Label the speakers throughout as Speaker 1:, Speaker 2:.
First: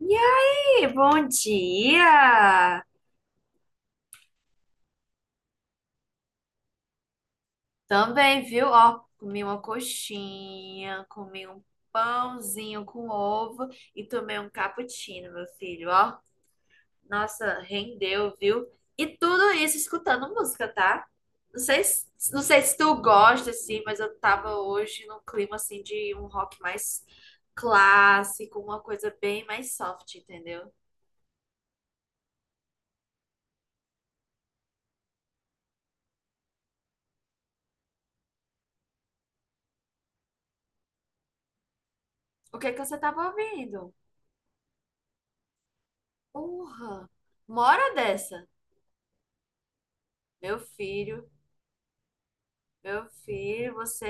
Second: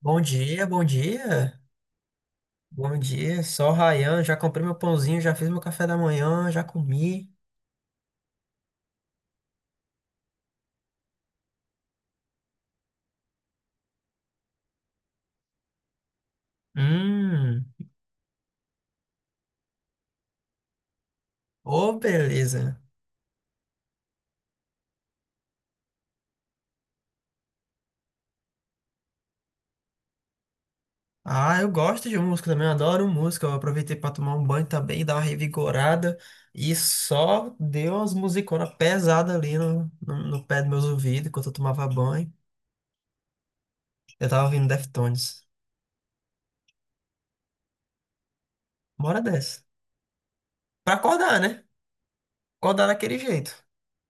Speaker 1: E
Speaker 2: Bom dia, bom
Speaker 1: aí, bom
Speaker 2: dia.
Speaker 1: dia!
Speaker 2: Bom dia, só o Ryan. Já comprei meu pãozinho, já fiz meu café da manhã, já comi.
Speaker 1: Também, viu? Ó, comi uma coxinha, comi um pãozinho com ovo e tomei um cappuccino, meu filho, ó. Nossa,
Speaker 2: Hum,
Speaker 1: rendeu, viu? E tudo isso escutando música, tá? Não sei,
Speaker 2: ô,
Speaker 1: não sei se
Speaker 2: beleza.
Speaker 1: tu gosta, assim, mas eu tava hoje num clima, assim, de um rock mais clássico, uma coisa bem mais soft, entendeu?
Speaker 2: Ah, eu gosto de música também, eu adoro música. Eu aproveitei pra tomar um banho também, dar uma revigorada. E só deu umas musiconas pesadas ali no pé dos meus ouvidos enquanto eu tomava banho.
Speaker 1: O que é que você tava ouvindo?
Speaker 2: Eu tava ouvindo Deftones.
Speaker 1: Porra! Mora dessa!
Speaker 2: Uma hora dessa.
Speaker 1: Meu
Speaker 2: Pra
Speaker 1: filho,
Speaker 2: acordar, né? Acordar
Speaker 1: meu
Speaker 2: daquele jeito,
Speaker 1: filho, você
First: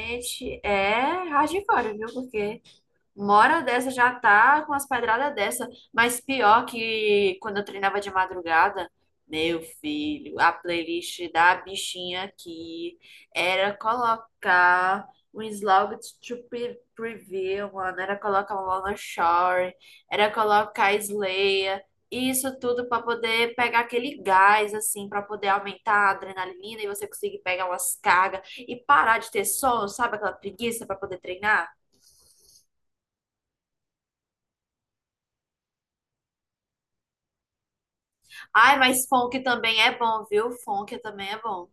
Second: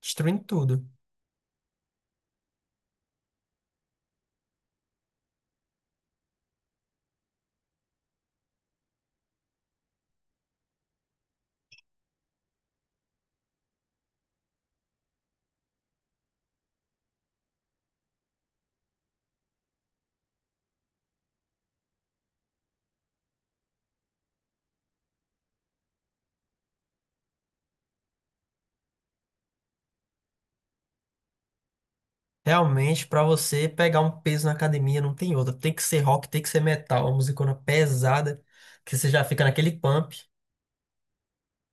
Speaker 2: destruindo tudo.
Speaker 1: é hardcore, viu? Porque uma hora dessa já tá com as pedradas dessa. Mas pior que quando eu treinava de madrugada, meu filho, a playlist da bichinha aqui era colocar um Slow to Preview, mano. Era colocar Lana Shore, era colocar Slayer. Isso tudo para poder pegar aquele gás, assim, para poder aumentar a adrenalina e você conseguir pegar umas cargas e parar de ter sono, sabe? Aquela preguiça para poder treinar.
Speaker 2: Realmente, pra você pegar um peso na academia, não tem outra. Tem que ser rock, tem que ser metal, uma musicona pesada,
Speaker 1: Ai,
Speaker 2: que
Speaker 1: mas
Speaker 2: você já
Speaker 1: funk
Speaker 2: fica naquele
Speaker 1: também é
Speaker 2: pump.
Speaker 1: bom, viu? Funk também é bom.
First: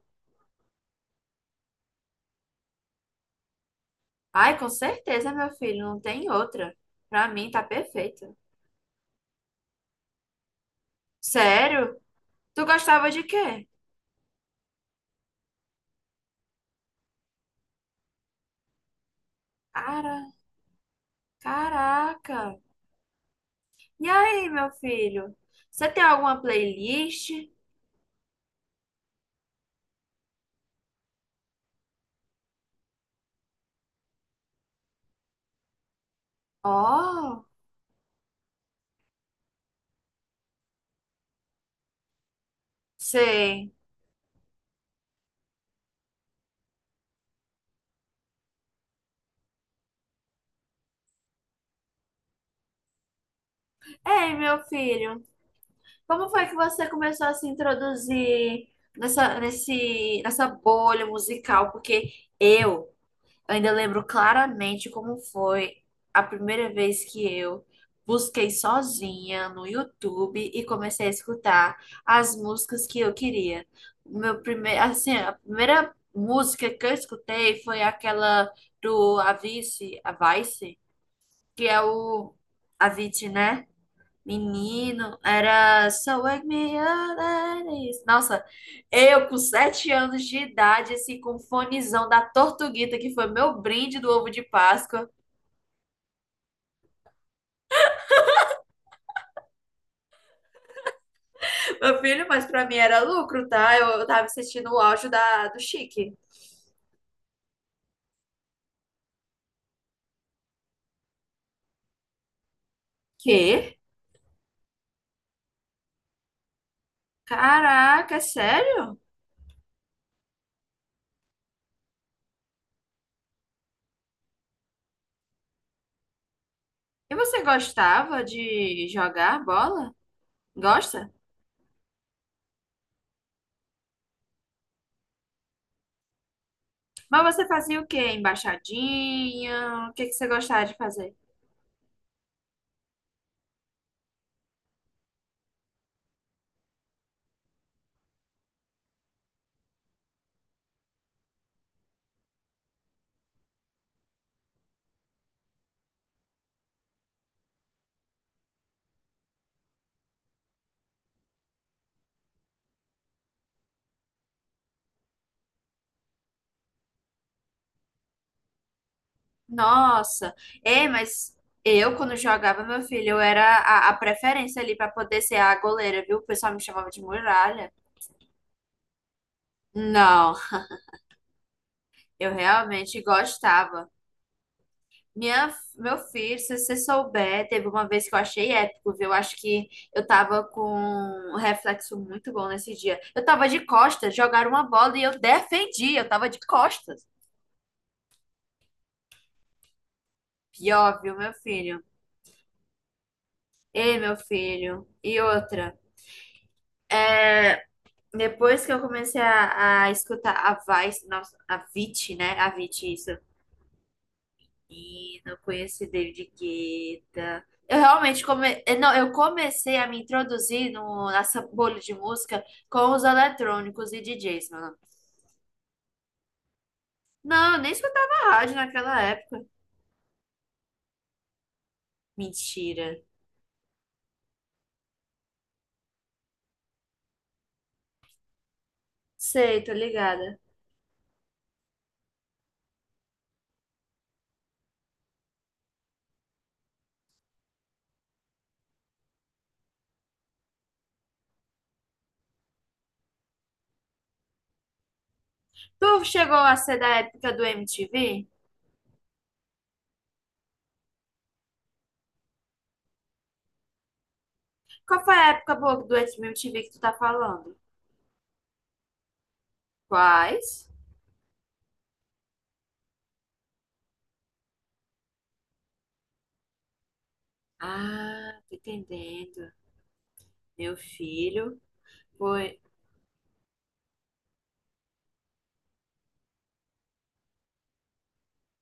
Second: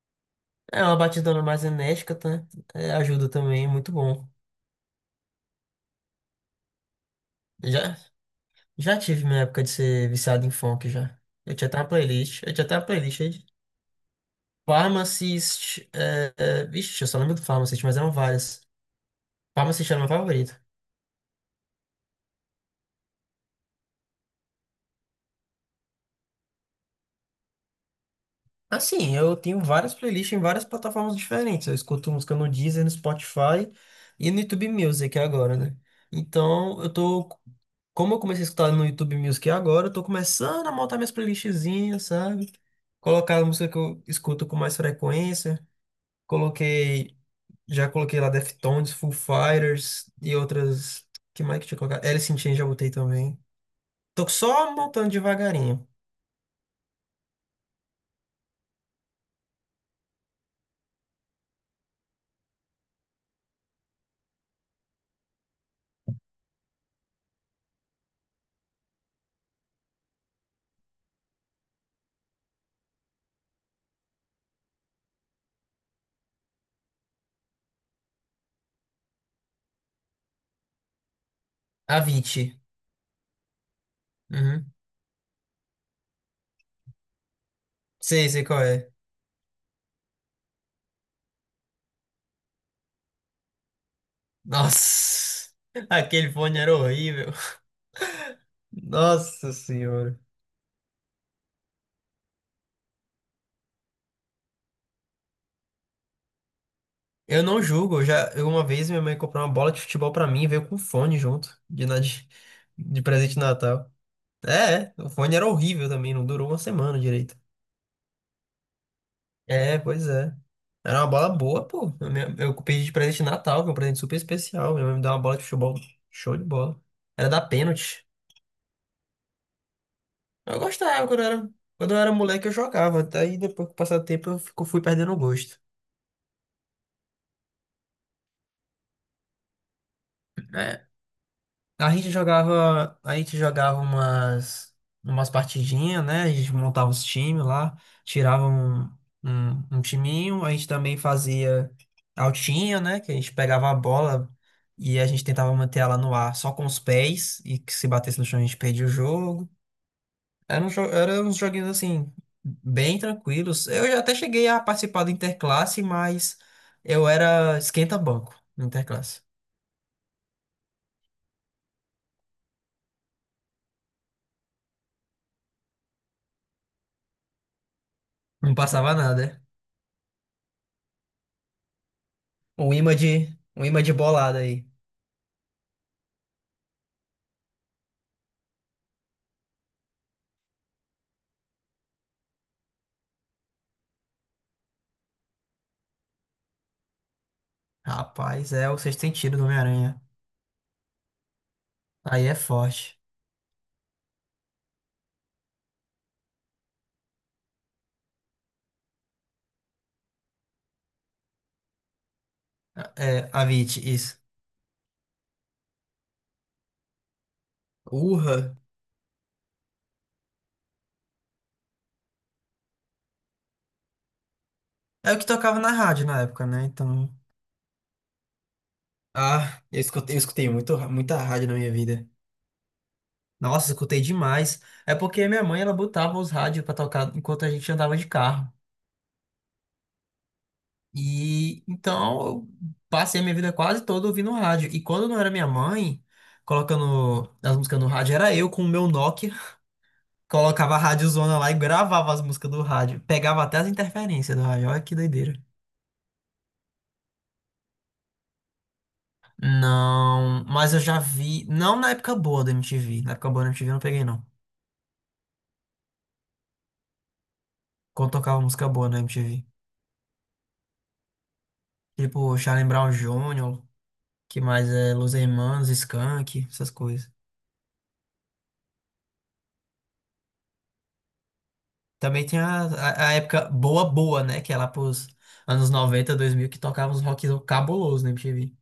Speaker 2: É uma batidona mais enérgica, tá? É, ajuda também, muito bom.
Speaker 1: Ai, com certeza, meu filho, não tem outra. Pra mim tá
Speaker 2: Já,
Speaker 1: perfeito.
Speaker 2: já tive minha época de ser viciado em funk já. Eu tinha até uma
Speaker 1: Sério?
Speaker 2: playlist, eu
Speaker 1: Tu
Speaker 2: tinha até uma
Speaker 1: gostava
Speaker 2: playlist
Speaker 1: de
Speaker 2: aí de
Speaker 1: quê?
Speaker 2: Pharmacist. Vixe, eu só lembro do Pharmacist, mas eram várias. Pharmacist era meu
Speaker 1: Cara,
Speaker 2: favorito.
Speaker 1: caraca. E aí, meu filho? Você tem alguma playlist?
Speaker 2: Assim, eu tenho várias playlists em várias plataformas diferentes. Eu escuto música no Deezer, no Spotify e no YouTube Music agora, né? Então, eu tô.
Speaker 1: Oh,
Speaker 2: Como eu comecei a escutar no YouTube Music agora, eu tô começando a montar minhas playlistzinhas, sabe? Colocar a música
Speaker 1: sei.
Speaker 2: que eu escuto com mais frequência. Coloquei. Já coloquei lá Deftones, Foo Fighters e outras. Que mais que eu tinha colocado? Alice in Chains já botei também. Tô
Speaker 1: Ei, meu
Speaker 2: só montando
Speaker 1: filho,
Speaker 2: devagarinho.
Speaker 1: como foi que você começou a se introduzir nessa, nesse, nessa bolha musical? Porque eu Eu ainda lembro claramente como foi a primeira vez que eu busquei sozinha no YouTube e comecei a escutar as músicas que eu queria. O Meu primeiro, assim, a primeira música que eu escutei foi aquela do Avicii, Avicii, que é o
Speaker 2: Avicii.
Speaker 1: Avicii, né?
Speaker 2: Uhum.
Speaker 1: Menino, era So Wake Me Up Ladies.
Speaker 2: Sei
Speaker 1: Nossa,
Speaker 2: qual é.
Speaker 1: eu com 7 anos de idade, assim, com um fonezão da Tortuguita, que foi meu brinde do ovo de Páscoa.
Speaker 2: Nossa, aquele fone era horrível. Nossa senhora.
Speaker 1: Meu filho, mas pra mim era lucro, tá? Eu tava assistindo o auge do Chique.
Speaker 2: Eu não julgo, eu uma vez minha mãe comprou uma bola de futebol pra mim e veio com fone junto de presente de
Speaker 1: Quê?
Speaker 2: Natal. O fone era horrível também, não durou uma semana direito.
Speaker 1: Caraca, é sério?
Speaker 2: É, pois é. Era uma bola boa, pô. Eu pedi de presente de Natal, que é um presente super especial. Minha mãe me deu uma bola de futebol, show de bola.
Speaker 1: E
Speaker 2: Era da
Speaker 1: você
Speaker 2: pênalti.
Speaker 1: gostava de jogar bola?
Speaker 2: Eu gostava
Speaker 1: Gosta?
Speaker 2: quando eu era moleque, eu jogava. Daí depois que passar o tempo eu fui perdendo o gosto.
Speaker 1: Mas você fazia o quê? Embaixadinha? O que que você gostava de
Speaker 2: É.
Speaker 1: fazer?
Speaker 2: A gente jogava umas partidinhas, né? A gente montava os times lá, tirava um timinho. A gente também fazia altinha, né? Que a gente pegava a bola e a gente tentava manter ela no ar só com os pés, e que se batesse no chão a gente perdia o jogo. Era uns joguinhos assim, bem tranquilos. Eu já até cheguei a participar do Interclasse, mas eu era esquenta-banco no Interclasse.
Speaker 1: Nossa, é, mas eu, quando jogava, meu filho, eu era a preferência ali pra poder ser a goleira, viu? O pessoal me chamava de muralha.
Speaker 2: Não passava nada, é?
Speaker 1: Não, eu
Speaker 2: Um imã
Speaker 1: realmente
Speaker 2: de, um imã
Speaker 1: gostava.
Speaker 2: de bolada aí.
Speaker 1: Minha, meu filho, se você souber, teve uma vez que eu achei épico, viu? Eu acho que eu tava com um reflexo muito bom nesse dia. Eu tava de costas, jogaram uma bola e eu defendi, eu tava de costas.
Speaker 2: Rapaz, é o sexto sentido do Homem-Aranha.
Speaker 1: Pior, viu, meu filho?
Speaker 2: Aí é forte.
Speaker 1: Ei, meu filho. E outra. Depois que eu comecei a escutar a Vice, nossa, a Vit, né? A Vit, isso.
Speaker 2: É, Avit, isso.
Speaker 1: E não conheci David Guetta. Eu realmente
Speaker 2: Urra.
Speaker 1: não, eu comecei a me introduzir no, nessa bolha de música com os eletrônicos e DJs, mano.
Speaker 2: É o que tocava na rádio na época, né? Então.
Speaker 1: Não, eu nem escutava rádio naquela época.
Speaker 2: Ah, eu escutei muito, muita rádio na minha vida.
Speaker 1: Mentira.
Speaker 2: Nossa, escutei demais. É porque minha mãe, ela botava os rádios pra tocar enquanto a gente andava de carro.
Speaker 1: Sei, tô ligada.
Speaker 2: E então eu passei a minha vida quase toda ouvindo rádio. E quando não era minha mãe colocando as músicas no rádio, era eu com o meu Nokia. Colocava a rádiozona lá e gravava as músicas do rádio. Pegava até as interferências do rádio. Olha que doideira.
Speaker 1: Tu chegou a ser da época do MTV?
Speaker 2: Não, mas eu já vi. Não na época boa da MTV. Na época boa da MTV eu não peguei, não.
Speaker 1: Qual foi a época boa do MTV que tu tá falando?
Speaker 2: Quando tocava música boa na MTV.
Speaker 1: Quais?
Speaker 2: Tipo, Charlie Brown Jr., que mais é Los Hermanos, Skank, essas coisas.
Speaker 1: Ah, tô entendendo. Meu filho
Speaker 2: Também tem
Speaker 1: foi.
Speaker 2: a época boa, boa, né? Que é lá pros anos 90, 2000 que tocava uns rock cabuloso na MTV.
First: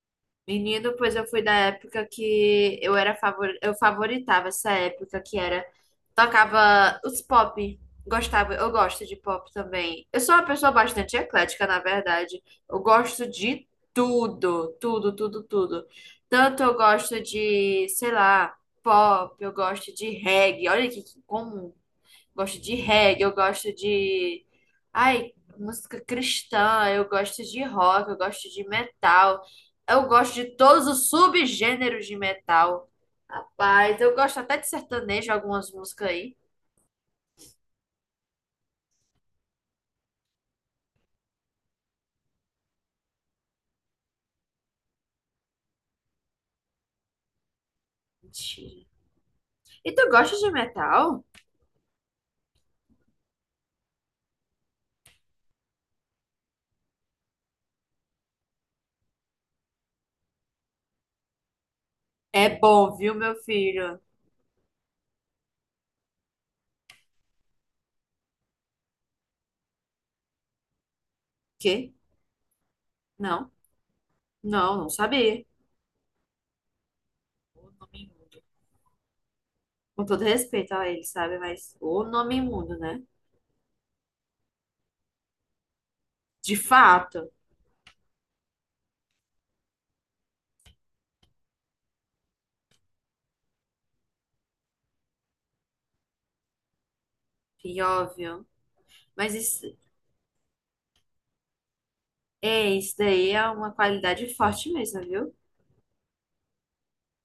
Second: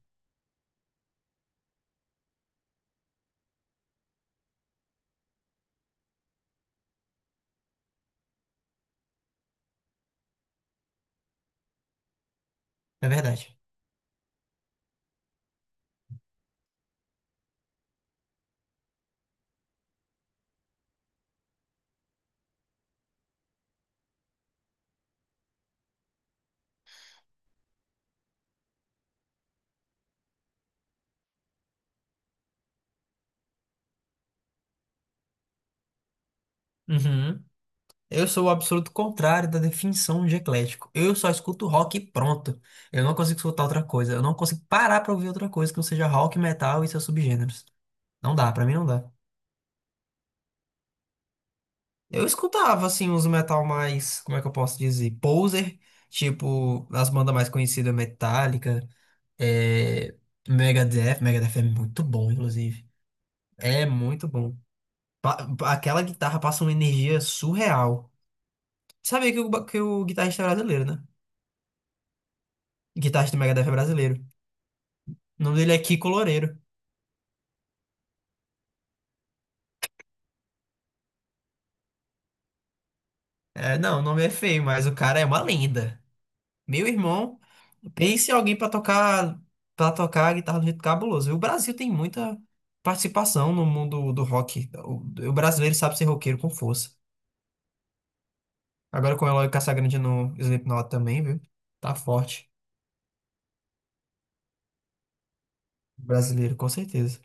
Speaker 1: Menino, pois eu fui da época que eu favoritava essa época que era. Tocava os pop. Gostava, eu gosto de pop também. Eu sou uma pessoa bastante eclética, na verdade. Eu
Speaker 2: É
Speaker 1: gosto
Speaker 2: verdade.
Speaker 1: de tudo, tudo, tudo, tudo. Tanto eu gosto de, sei lá, pop, eu gosto de reggae. Olha que comum. Gosto de reggae, eu gosto de. Ai, música cristã, eu gosto de rock, eu gosto de metal, eu gosto de todos os subgêneros de metal. Rapaz, eu gosto até de sertanejo, algumas músicas aí.
Speaker 2: Uhum. Eu sou o absoluto contrário da definição de eclético. Eu só escuto rock e pronto. Eu não consigo escutar outra coisa. Eu não consigo parar pra ouvir outra coisa que não seja rock, metal e seus subgêneros. Não dá, pra mim
Speaker 1: Mentira.
Speaker 2: não dá.
Speaker 1: E tu gosta de metal?
Speaker 2: Eu escutava, assim, uns metal mais, como é que eu posso dizer? Poser, tipo, as bandas mais conhecidas, Metallica, é... Megadeth. Megadeth é muito bom,
Speaker 1: É
Speaker 2: inclusive.
Speaker 1: bom, viu, meu
Speaker 2: É
Speaker 1: filho?
Speaker 2: muito bom. Aquela guitarra passa uma energia surreal. Sabia que o guitarrista é brasileiro, né?
Speaker 1: Quê?
Speaker 2: O Guitarrista do
Speaker 1: Não,
Speaker 2: Megadeth é brasileiro.
Speaker 1: não, não sabia.
Speaker 2: O nome dele é Kiko Loureiro.
Speaker 1: O nome imundo. Com todo respeito a ele, sabe? Mas o nome imundo, né?
Speaker 2: É, não, o nome é feio, mas o cara é uma lenda.
Speaker 1: De
Speaker 2: Meu
Speaker 1: fato.
Speaker 2: irmão, pense em alguém pra tocar para tocar a guitarra do jeito cabuloso. E o Brasil tem muita participação no mundo do rock. O brasileiro sabe ser roqueiro com força.
Speaker 1: Pior, viu?
Speaker 2: Agora com o
Speaker 1: Mas
Speaker 2: Eloy
Speaker 1: isso,
Speaker 2: Casagrande no Slipknot também, viu? Tá forte.
Speaker 1: É, isso daí é uma qualidade forte mesmo, viu?
Speaker 2: O brasileiro, com certeza.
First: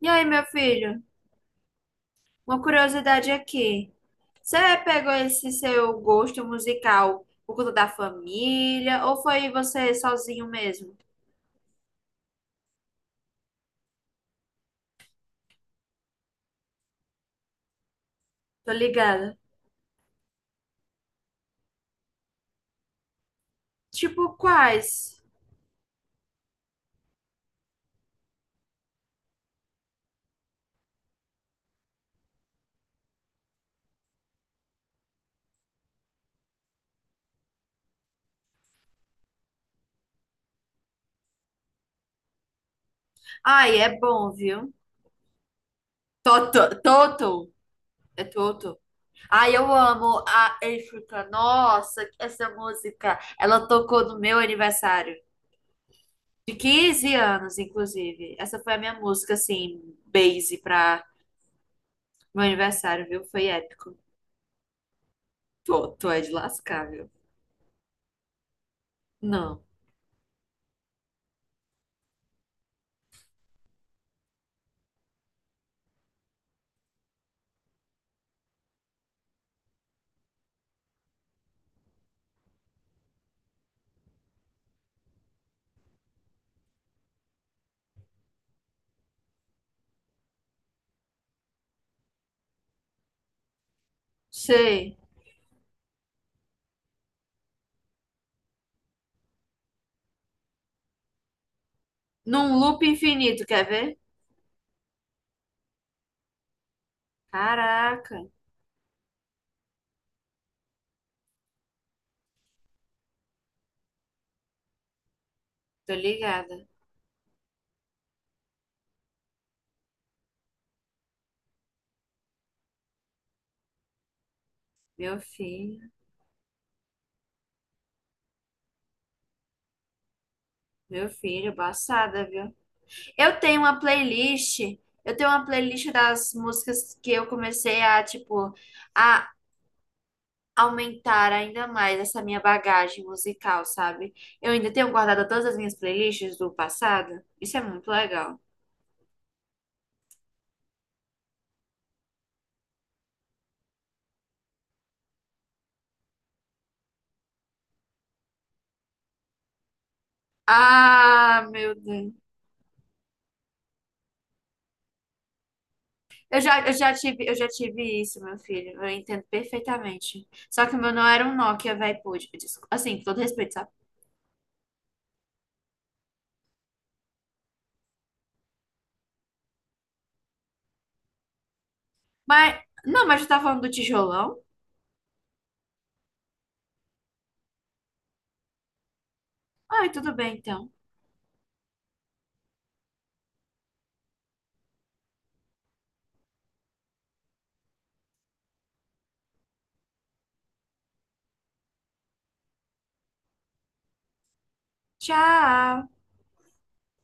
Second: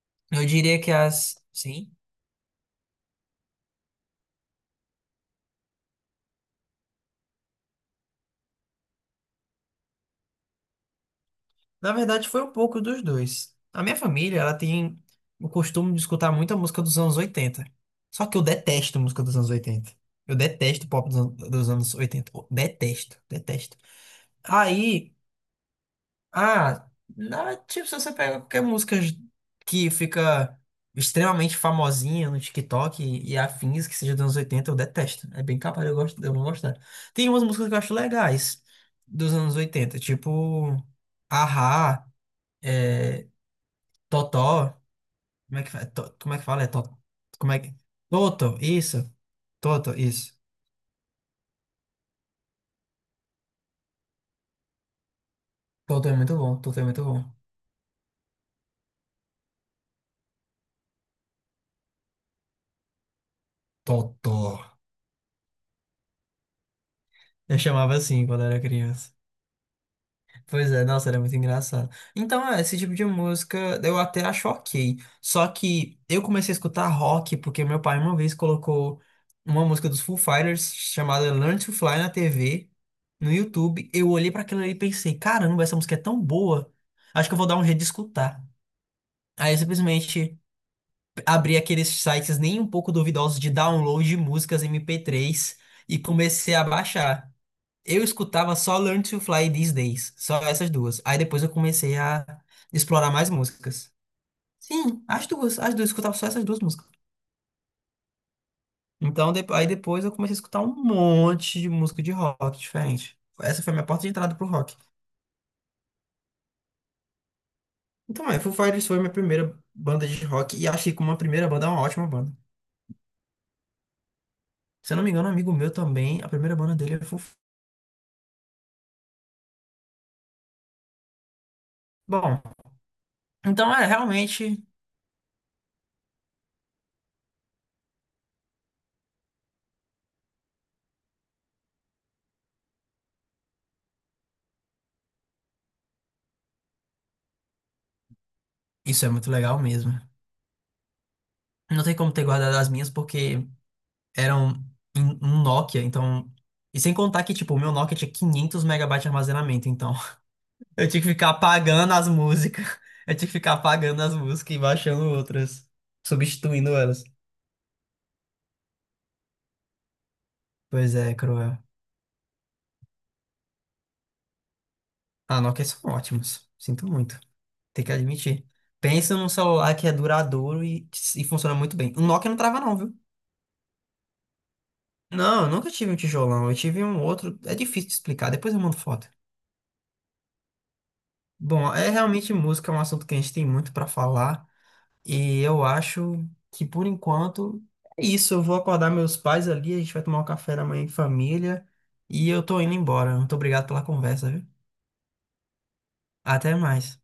Speaker 1: E aí, meu
Speaker 2: Eu diria que
Speaker 1: filho,
Speaker 2: as. Sim.
Speaker 1: uma curiosidade aqui. Você pegou esse seu gosto musical por conta da família ou foi você sozinho mesmo?
Speaker 2: Na verdade, foi um pouco dos dois. A minha família, ela tem o costume de escutar muita música dos anos 80. Só que eu
Speaker 1: Tô
Speaker 2: detesto música dos
Speaker 1: ligada.
Speaker 2: anos 80. Eu detesto pop dos anos 80. Eu detesto, detesto.
Speaker 1: Tipo,
Speaker 2: Aí,
Speaker 1: quais?
Speaker 2: ah, tipo, se você pega qualquer música que fica extremamente famosinha no TikTok e afins que seja dos anos 80, eu detesto. É bem capaz de eu, gosto, de eu não gostar. Tem umas músicas que eu acho legais dos anos 80, tipo, Ahá.
Speaker 1: Ai, é bom, viu?
Speaker 2: Totó. Como é que fala? É
Speaker 1: Toto,
Speaker 2: Toto. Como
Speaker 1: Toto,
Speaker 2: é que.
Speaker 1: é
Speaker 2: Toto,
Speaker 1: Toto.
Speaker 2: isso.
Speaker 1: Ai, eu
Speaker 2: Toto,
Speaker 1: amo
Speaker 2: isso.
Speaker 1: a África. Nossa, essa música, ela tocou no meu aniversário.
Speaker 2: Toto é muito
Speaker 1: De
Speaker 2: bom. Toto é muito
Speaker 1: 15
Speaker 2: bom.
Speaker 1: anos, inclusive. Essa foi a minha música, assim, base pra meu aniversário, viu? Foi épico.
Speaker 2: Toto.
Speaker 1: Pô, tu é de lascar, viu?
Speaker 2: Eu chamava assim quando era criança.
Speaker 1: Não.
Speaker 2: Pois é, nossa, era muito engraçado. Então, é, esse tipo de música eu até acho ok. Só que eu comecei a escutar rock porque meu pai uma vez colocou uma música dos Foo Fighters chamada Learn to Fly na TV, no YouTube. Eu olhei pra aquilo ali e pensei, caramba, essa música é tão boa. Acho que eu vou dar um jeito de escutar. Aí eu simplesmente abri aqueles sites nem um pouco duvidosos de download de músicas
Speaker 1: Sei.
Speaker 2: MP3 e comecei a baixar. Eu escutava só Learn to Fly These Days, só essas duas. Aí depois eu comecei a
Speaker 1: Num loop
Speaker 2: explorar mais
Speaker 1: infinito, quer
Speaker 2: músicas.
Speaker 1: ver?
Speaker 2: Sim, as duas, eu escutava só essas duas músicas.
Speaker 1: Caraca,
Speaker 2: Então, aí depois eu comecei a escutar um monte de música de rock diferente. Essa foi a minha porta de entrada pro rock.
Speaker 1: tô ligada.
Speaker 2: Então, é, Foo Fighters foi minha primeira banda de rock e achei que como a primeira banda é uma ótima banda. Se eu não me
Speaker 1: Meu
Speaker 2: engano, um amigo meu
Speaker 1: filho,
Speaker 2: também, a primeira banda dele é Foo Fighters.
Speaker 1: meu filho, passada,
Speaker 2: Bom,
Speaker 1: viu? Eu tenho
Speaker 2: então,
Speaker 1: uma
Speaker 2: é,
Speaker 1: playlist.
Speaker 2: realmente,
Speaker 1: Eu tenho uma playlist das músicas que eu comecei tipo, a aumentar ainda mais essa minha bagagem musical, sabe? Eu ainda tenho guardado todas as minhas playlists do passado. Isso é muito legal.
Speaker 2: isso é muito legal mesmo. Não tem como ter guardado as minhas porque eram um Nokia, então. E sem contar que, tipo, o meu Nokia tinha 500 megabytes de armazenamento, então. Eu tinha que ficar
Speaker 1: Ah, meu
Speaker 2: apagando as
Speaker 1: Deus.
Speaker 2: músicas. Eu tinha que ficar apagando as músicas e baixando outras,
Speaker 1: Eu já,
Speaker 2: substituindo
Speaker 1: eu já
Speaker 2: elas.
Speaker 1: tive, eu já tive isso, meu filho. Eu entendo perfeitamente. Só que o meu
Speaker 2: Pois
Speaker 1: não
Speaker 2: é,
Speaker 1: era um
Speaker 2: cruel.
Speaker 1: Nokia, velho, pude. Assim, com todo respeito, sabe?
Speaker 2: Ah, Nokia são ótimos. Sinto muito. Tem que admitir. Pensa num celular que é duradouro e funciona muito bem. O Nokia não trava,
Speaker 1: Mas,
Speaker 2: não, viu?
Speaker 1: não, mas eu tava falando do tijolão.
Speaker 2: Não, eu nunca tive um tijolão. Eu tive um outro. É difícil de explicar, depois eu mando foto.
Speaker 1: Ai, tudo bem, então.
Speaker 2: Bom, é realmente música, é um assunto que a gente tem muito pra falar. E eu acho que por enquanto é isso. Eu vou acordar meus pais ali, a gente vai tomar um café da manhã em família. E eu tô indo embora. Muito obrigado pela conversa, viu?
Speaker 1: Tchau.
Speaker 2: Até mais.